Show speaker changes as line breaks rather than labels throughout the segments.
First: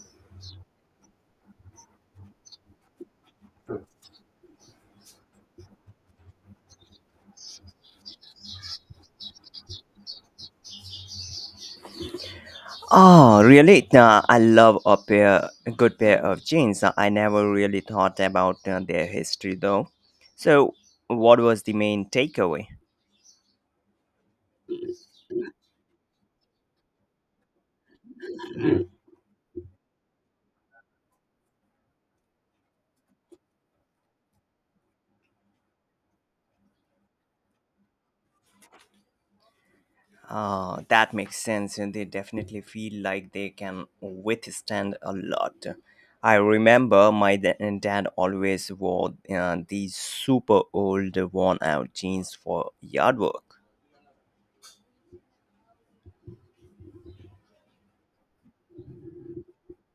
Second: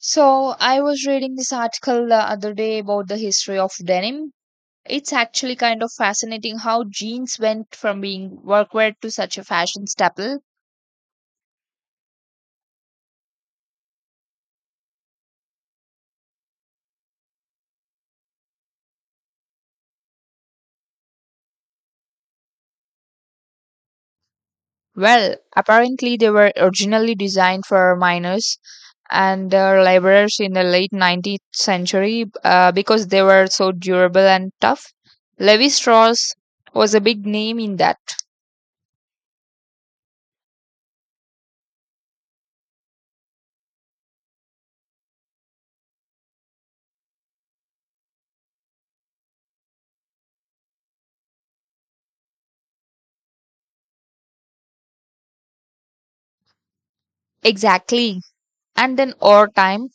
So, I was reading this article the other day about the history of denim. It's actually kind of fascinating how jeans went from being workwear to such a fashion staple.
Oh, really? I love a good pair of jeans. I never really thought about their history though. So, what was the main takeaway?
Well, apparently they were originally designed for miners and laborers in the late 19th century because they were so durable and tough. Levi Strauss was a big name in that.
That makes sense, and they definitely feel like they can withstand a lot. I remember my da- and dad always wore these super old, worn out jeans for yard work.
Exactly. And then over time,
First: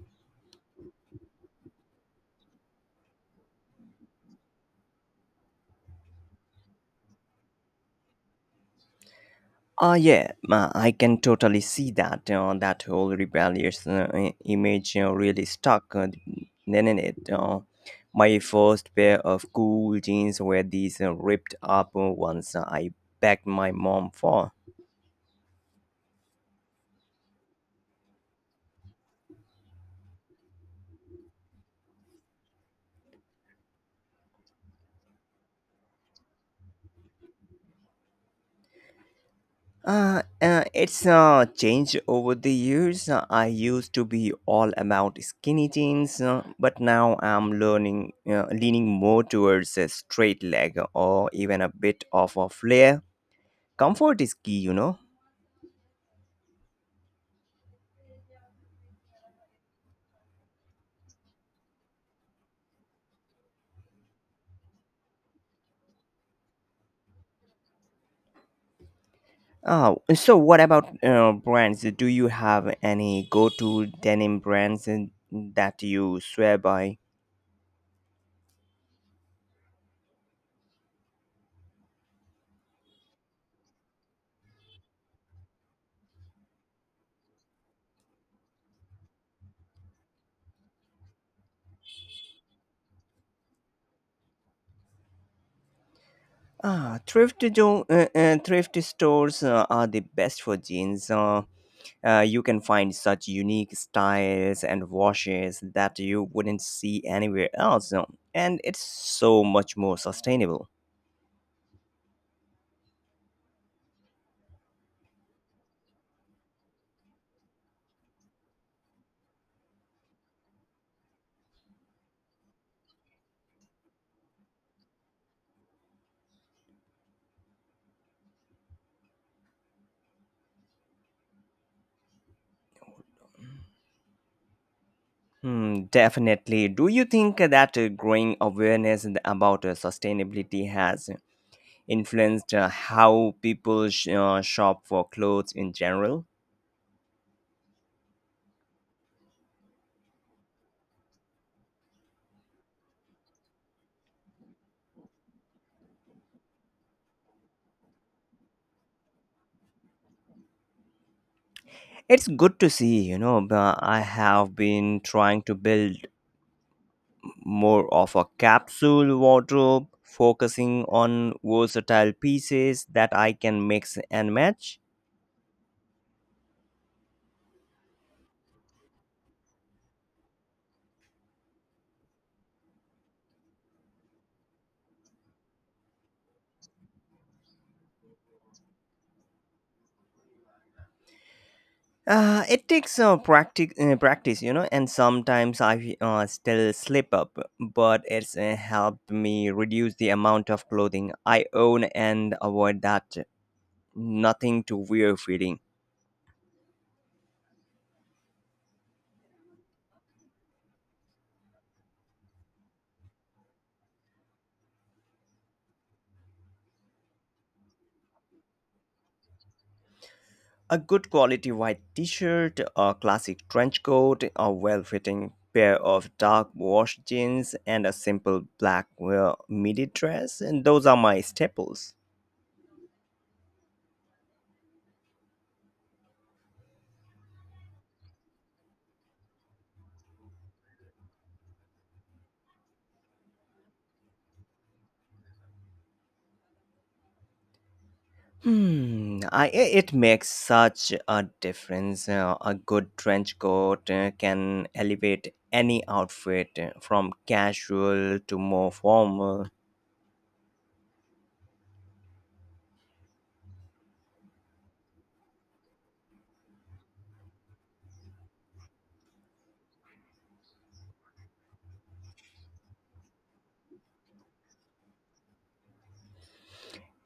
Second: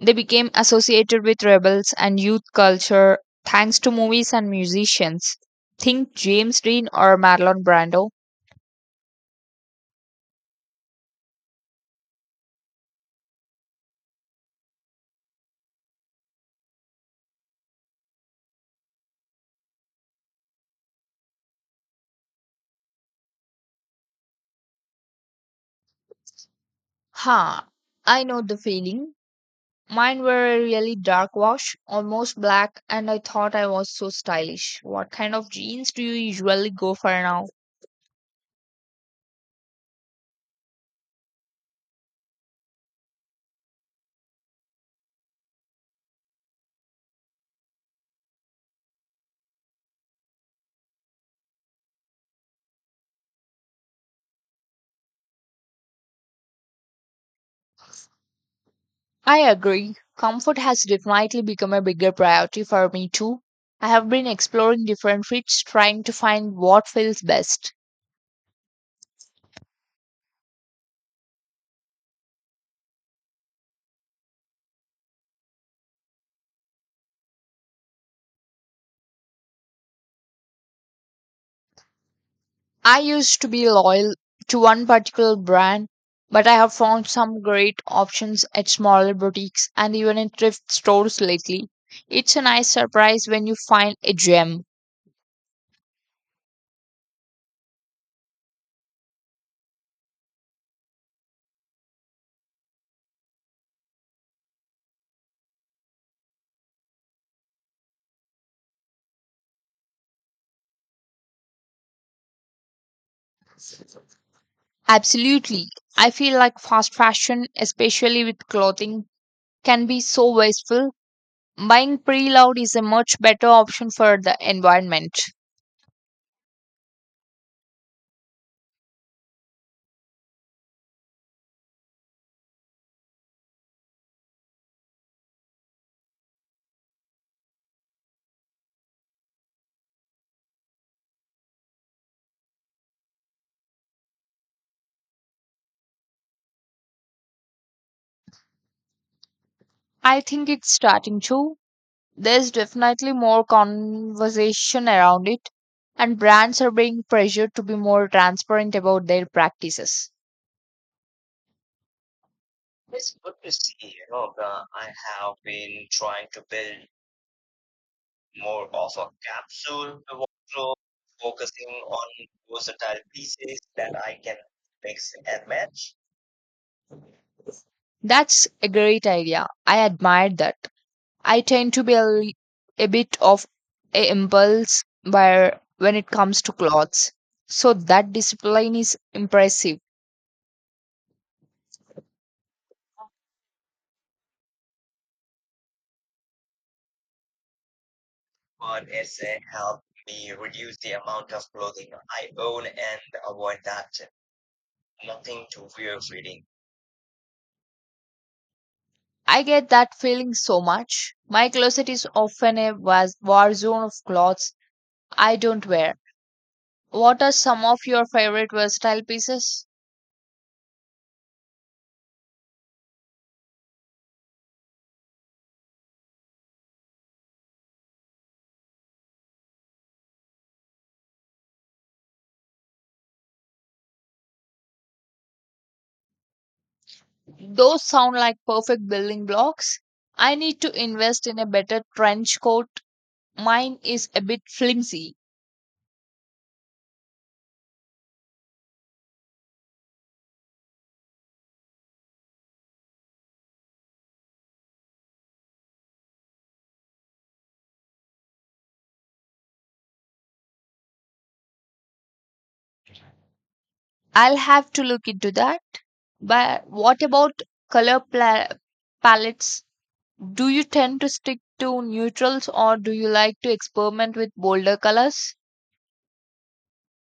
they became associated with rebels and youth culture thanks to movies and musicians. Think James Dean or Marlon Brando.
Yeah, I can totally see that. That whole rebellious image really stuck, didn't it? My first pair of cool jeans were these ripped up ones I begged my mom for.
Ha, I know the feeling. Mine were a really dark wash, almost black, and I thought I was so stylish. What kind of jeans do you usually go for now?
It's changed over the years. I used to be all about skinny jeans, but now I'm leaning more towards a straight leg or even a bit of a flare. Comfort is key,
I agree. Comfort has definitely become a bigger priority for me too. I have been exploring different fits, trying to find what feels best.
Oh, so what about brands? Do you have any go-to denim that you swear by?
I used to be loyal to one particular brand, but I have found some great options at smaller boutiques and even in thrift stores lately. It's a nice surprise when you find a gem.
Ah, thrift stores are the best for jeans. You can find such unique styles and washes that you wouldn't see anywhere else, and it's so much more sustainable.
Absolutely. I feel like fast fashion, especially with clothing, can be so wasteful. Buying pre loved is a much better option for the environment.
Hmm, definitely. Do you think that growing awareness about sustainability has influenced how people shop for clothes in general?
I think it's starting to. There's definitely more conversation around it, and brands are being pressured to be more transparent about their practices.
It's good to see, but I have been trying to build more of a capsule wardrobe, focusing on versatile pieces that I can mix and match.
That's a great idea. I admire that. I tend to be a, a bit of a impulse buyer when it comes to clothes. So that discipline is impressive.
It takes practice, and sometimes I still slip up, but it's helped me reduce the amount of clothing I own and avoid that nothing to wear feeling.
I get that feeling so much. My closet is often a war zone of clothes I don't wear. What are some of your favorite versatile pieces?
A good quality white t shirt, a classic trench coat, a well fitting pair of dark wash jeans, and a simple black midi dress. And those are my staples.
Those sound like perfect building blocks. I need to invest in a better trench coat. Mine is a bit flimsy.
Hmm, it makes such a difference. A good trench coat can elevate any outfit from casual to more formal.
I'll have to look into that. But what about color pla- palettes? Do you tend to stick to neutrals or do you like to experiment with bolder colors?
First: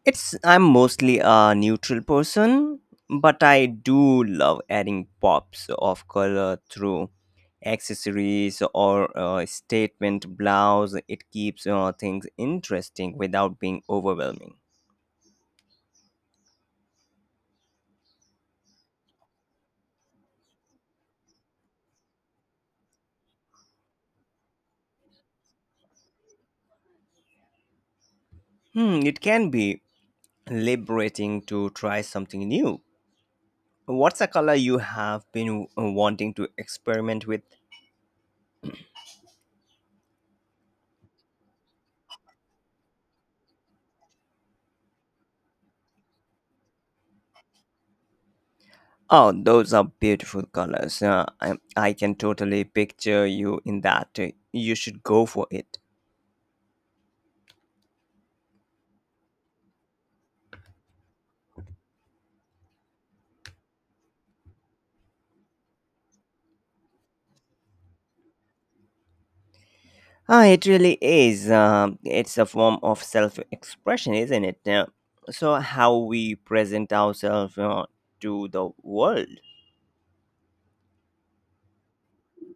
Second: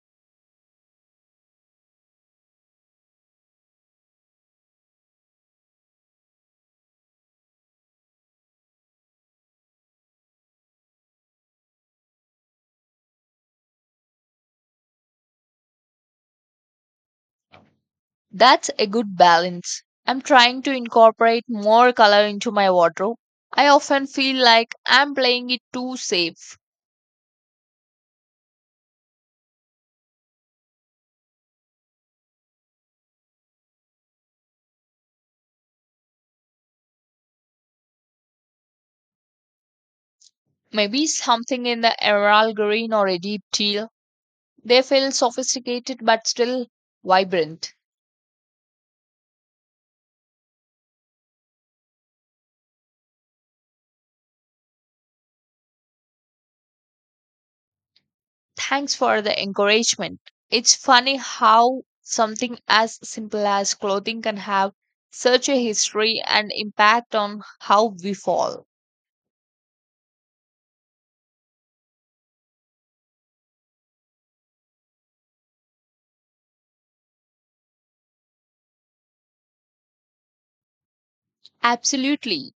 It's I'm mostly a neutral person, but I do love adding pops of color through accessories or a statement blouse. It keeps things interesting without being overwhelming.
That's a good balance. I'm trying to incorporate more color into my wardrobe. I often feel like I'm playing it too safe.
Hmm, it can be liberating to try something new. What's a color you have been wanting to experiment with?
Maybe something in the emerald green or a deep teal. They feel sophisticated but still vibrant.
Oh, those are beautiful colors. I can totally picture you in that. You should go for it.
Thanks for the encouragement. It's funny how something as simple as clothing can have such a history and impact on how we fall.
Ah, it really is. It's a form of self expression, isn't it? So, how we present ourselves to the world.
Absolutely.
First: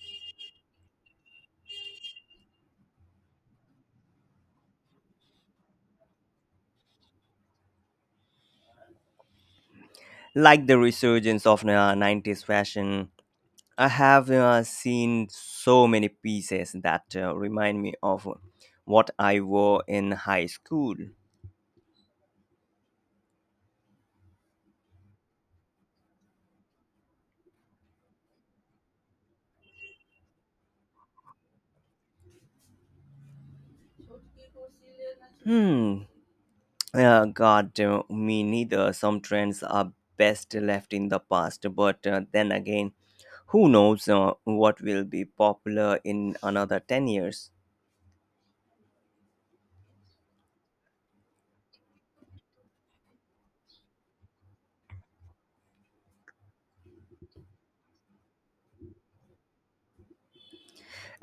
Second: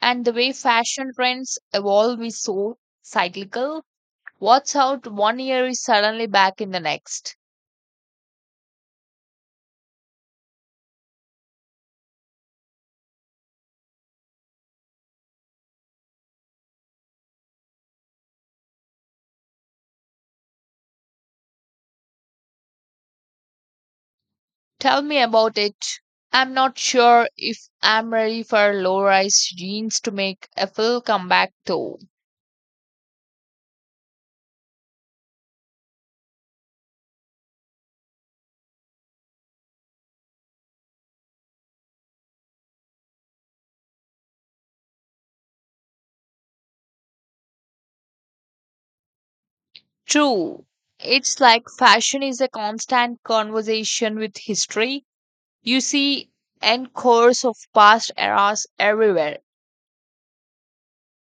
And the way fashion trends evolve is so cyclical. What's out one year is suddenly back in the next.
Like the resurgence of 90s fashion, I have seen so many pieces that remind me of what I wore in high school.
Tell me about it. I'm not sure if I'm ready for low rise jeans to make a full comeback though.
Hmm. God, me neither. Some trends are best left in the past, but then again, who knows what will be popular in another 10 years?
True. It's like fashion is a constant conversation with history. You see encores of past eras everywhere.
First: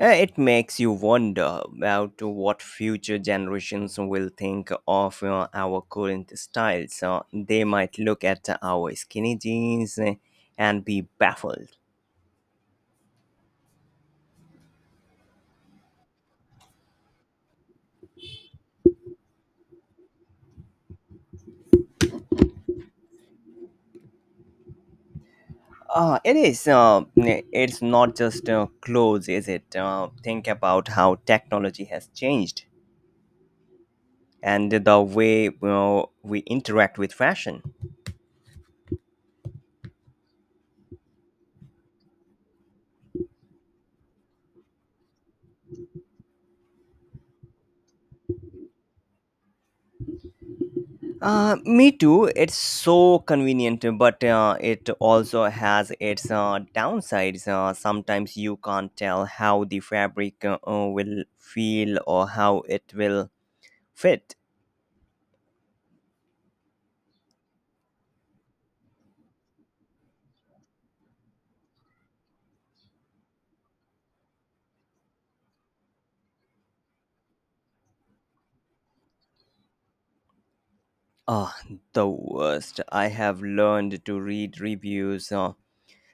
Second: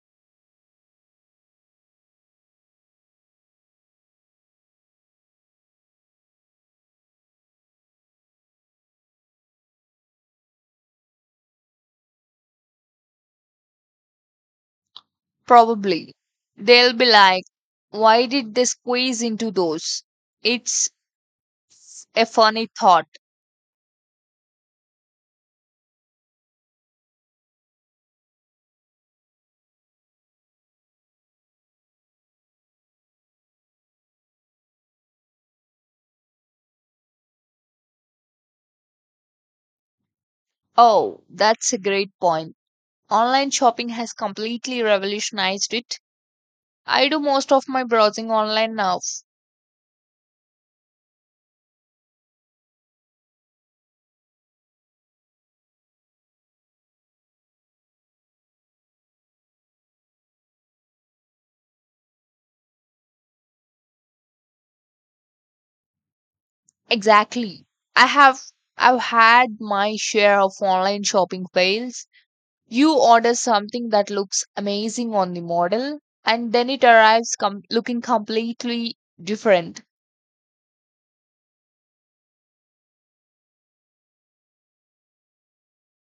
It makes you wonder about what future generations will think of our current styles. So they might look at our skinny jeans and be baffled.
Probably. They'll be like, why did they squeeze into those? It's a funny thought.
It is. It's not just clothes, is it? Think about how technology has changed and the way, we interact with fashion.
Oh, that's a great point. Online shopping has completely revolutionized it. I do most of my browsing online now.
Me too. It's so convenient, but it also has its downsides. Sometimes you can't tell how the fabric will feel or how it will fit.
Exactly. I have I've had my share of online shopping fails. You order something that looks amazing on the model, and then it arrives looking completely different.
Ah, the worst. I have learned to read reviews uh,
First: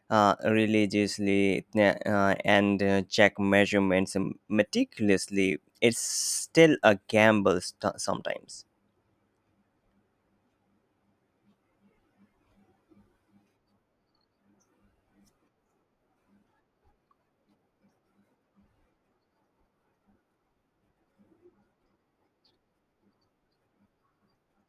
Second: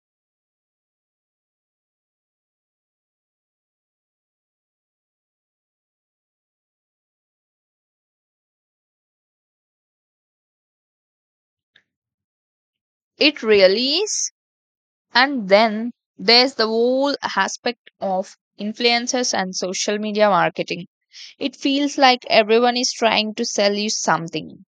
uh, religiously, and check measurements meticulously. It's still a gamble sometimes.
It really is. And then there's the whole aspect of influencers and social media marketing. It feels like everyone is trying to sell you something.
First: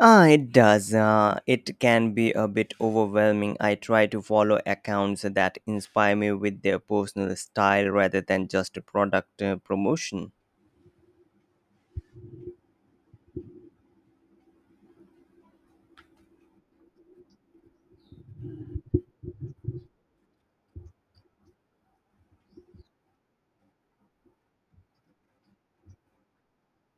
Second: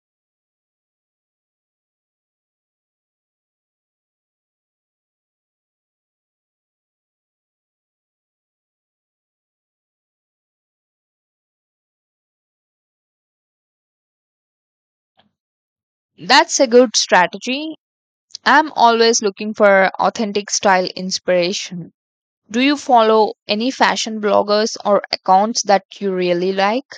Ah, it does. It can be a bit overwhelming. I try to follow accounts that inspire me with their personal style rather than just a product promotion.
That's a good strategy. I'm always looking for authentic style inspiration. Do you follow any fashion bloggers or accounts that you really like?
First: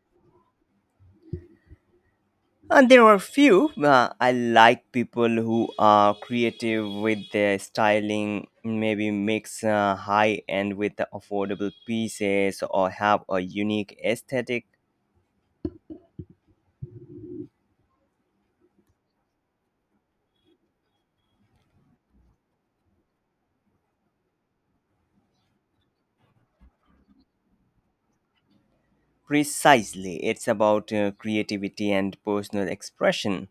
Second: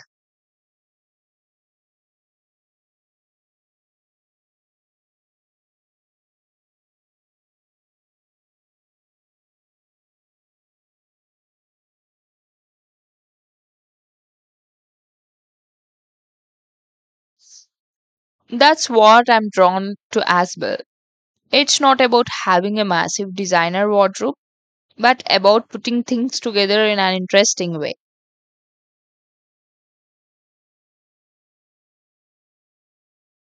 And there are few. I like people who are creative with their styling, maybe mix high end with the affordable pieces or have a unique aesthetic.
That's what I'm drawn to as well. It's not about having a massive designer wardrobe, but about putting things together in an interesting way.
Precisely, it's about creativity and personal expression.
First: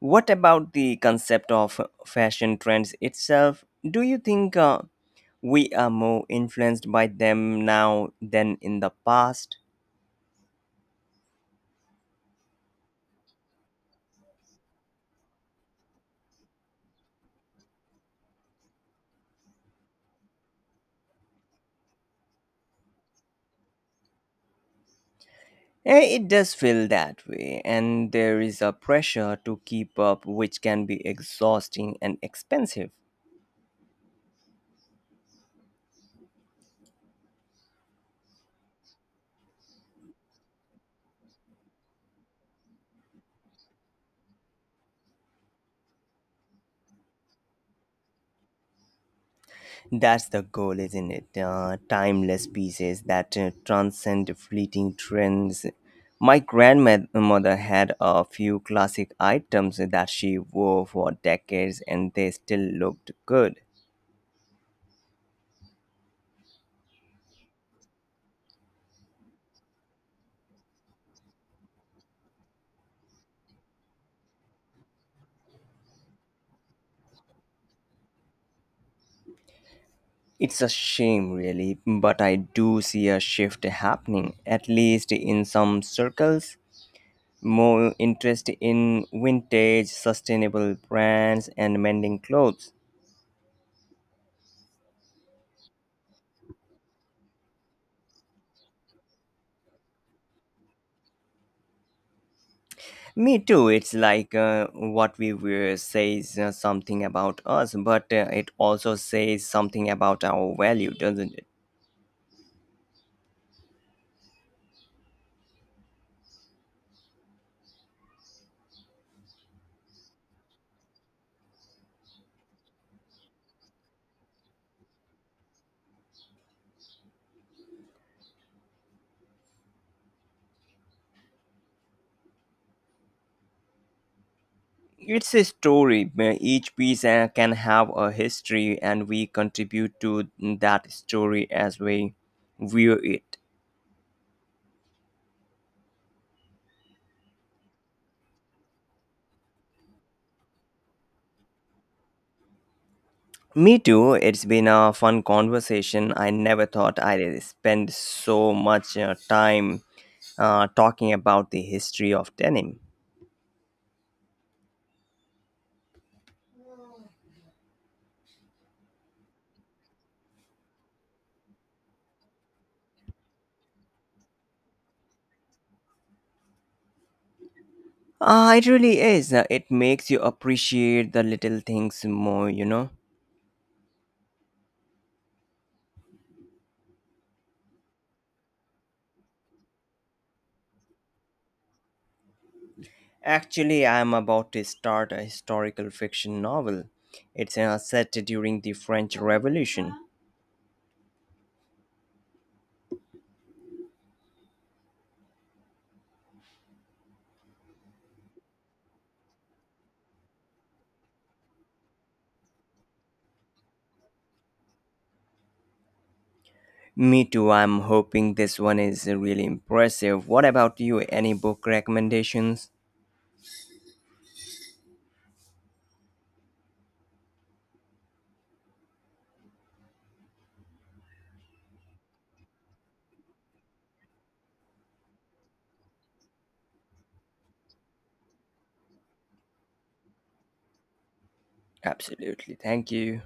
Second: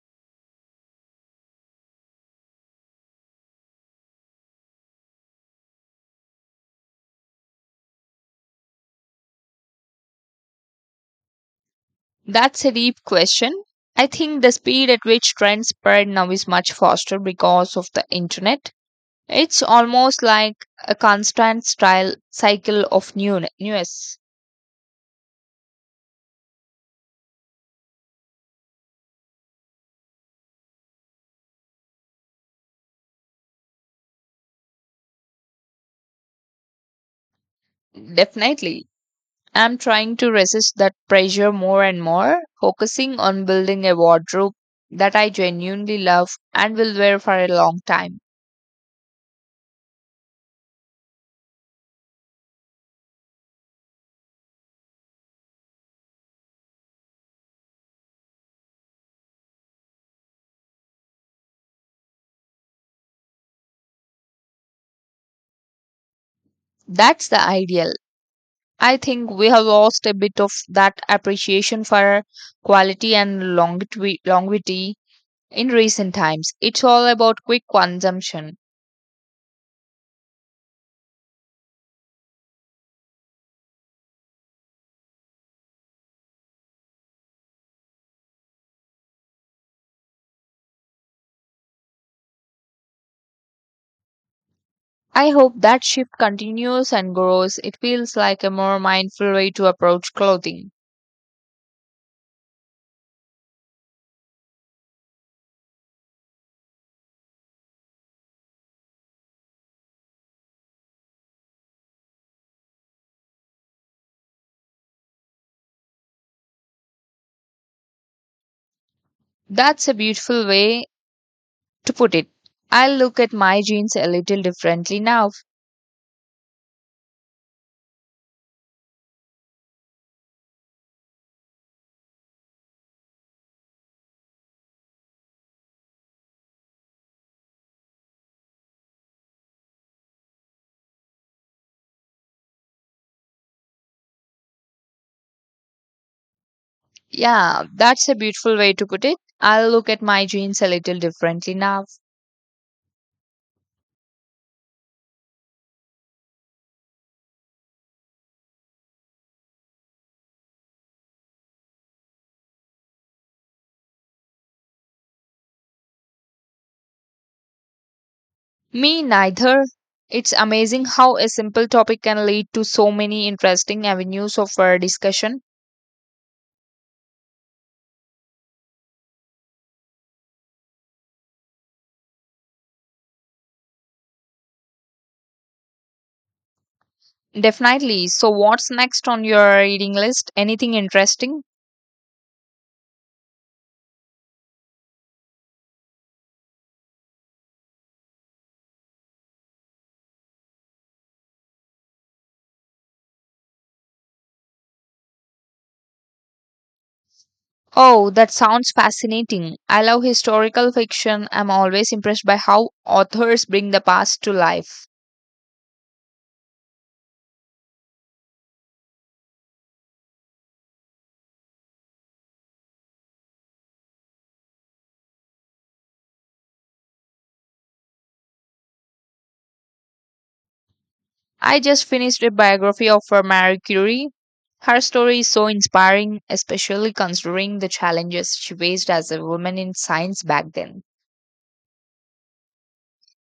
What about the concept of fashion trends itself? Do you think we are more influenced by them now than in the past?
That's a deep question. I think the speed at which trends spread now is much faster because of the internet. It's almost like a constant style cycle of new news.
Eh, it does feel that way, and there is a pressure to keep up, which can be exhausting and expensive.
Definitely. I'm trying to resist that pressure more and more, focusing on building a wardrobe that I genuinely love and will wear for a long time.
That's the goal, isn't it? Timeless pieces that transcend fleeting trends. My grandmother had a few classic items that she wore for decades and they still looked good.
That's the ideal. I think we have lost a bit of that appreciation for quality and longevity in recent times. It's all about quick consumption.
It's a shame, really, but I do see a shift happening, at least in some circles. More interest in vintage, sustainable brands, and mending clothes.
I hope that shift continues and grows. It feels like a more mindful way to approach clothing.
Me too. It's like what we wear says something about us, but it also says something about our value, doesn't it?
That's a beautiful way to put it. I'll look at my jeans a little differently now.
It's a story. Each piece can have a history, and we contribute to that story as we view it.
Yeah, that's a beautiful way to put it. I'll look at my jeans a little differently now.
Me too. It's been a fun conversation. I never thought I'd spend so much time talking about the history of denim.
Me neither. It's amazing how a simple topic can lead to so many interesting avenues of discussion.
Ah, it really is. It makes you appreciate the little things more,
Definitely. So, what's next on your reading list? Anything interesting?
Actually, I am about to start a historical fiction novel. It's set during the French Revolution.
Oh, that sounds fascinating. I love historical fiction. I'm always impressed by how authors bring the past to life.
Me too, I'm hoping this one is really impressive. What about you? Any book recommendations?
I just finished a biography of Marie Curie. Her story is so inspiring, especially considering the challenges she faced as a woman in science back then.
Absolutely, thank you.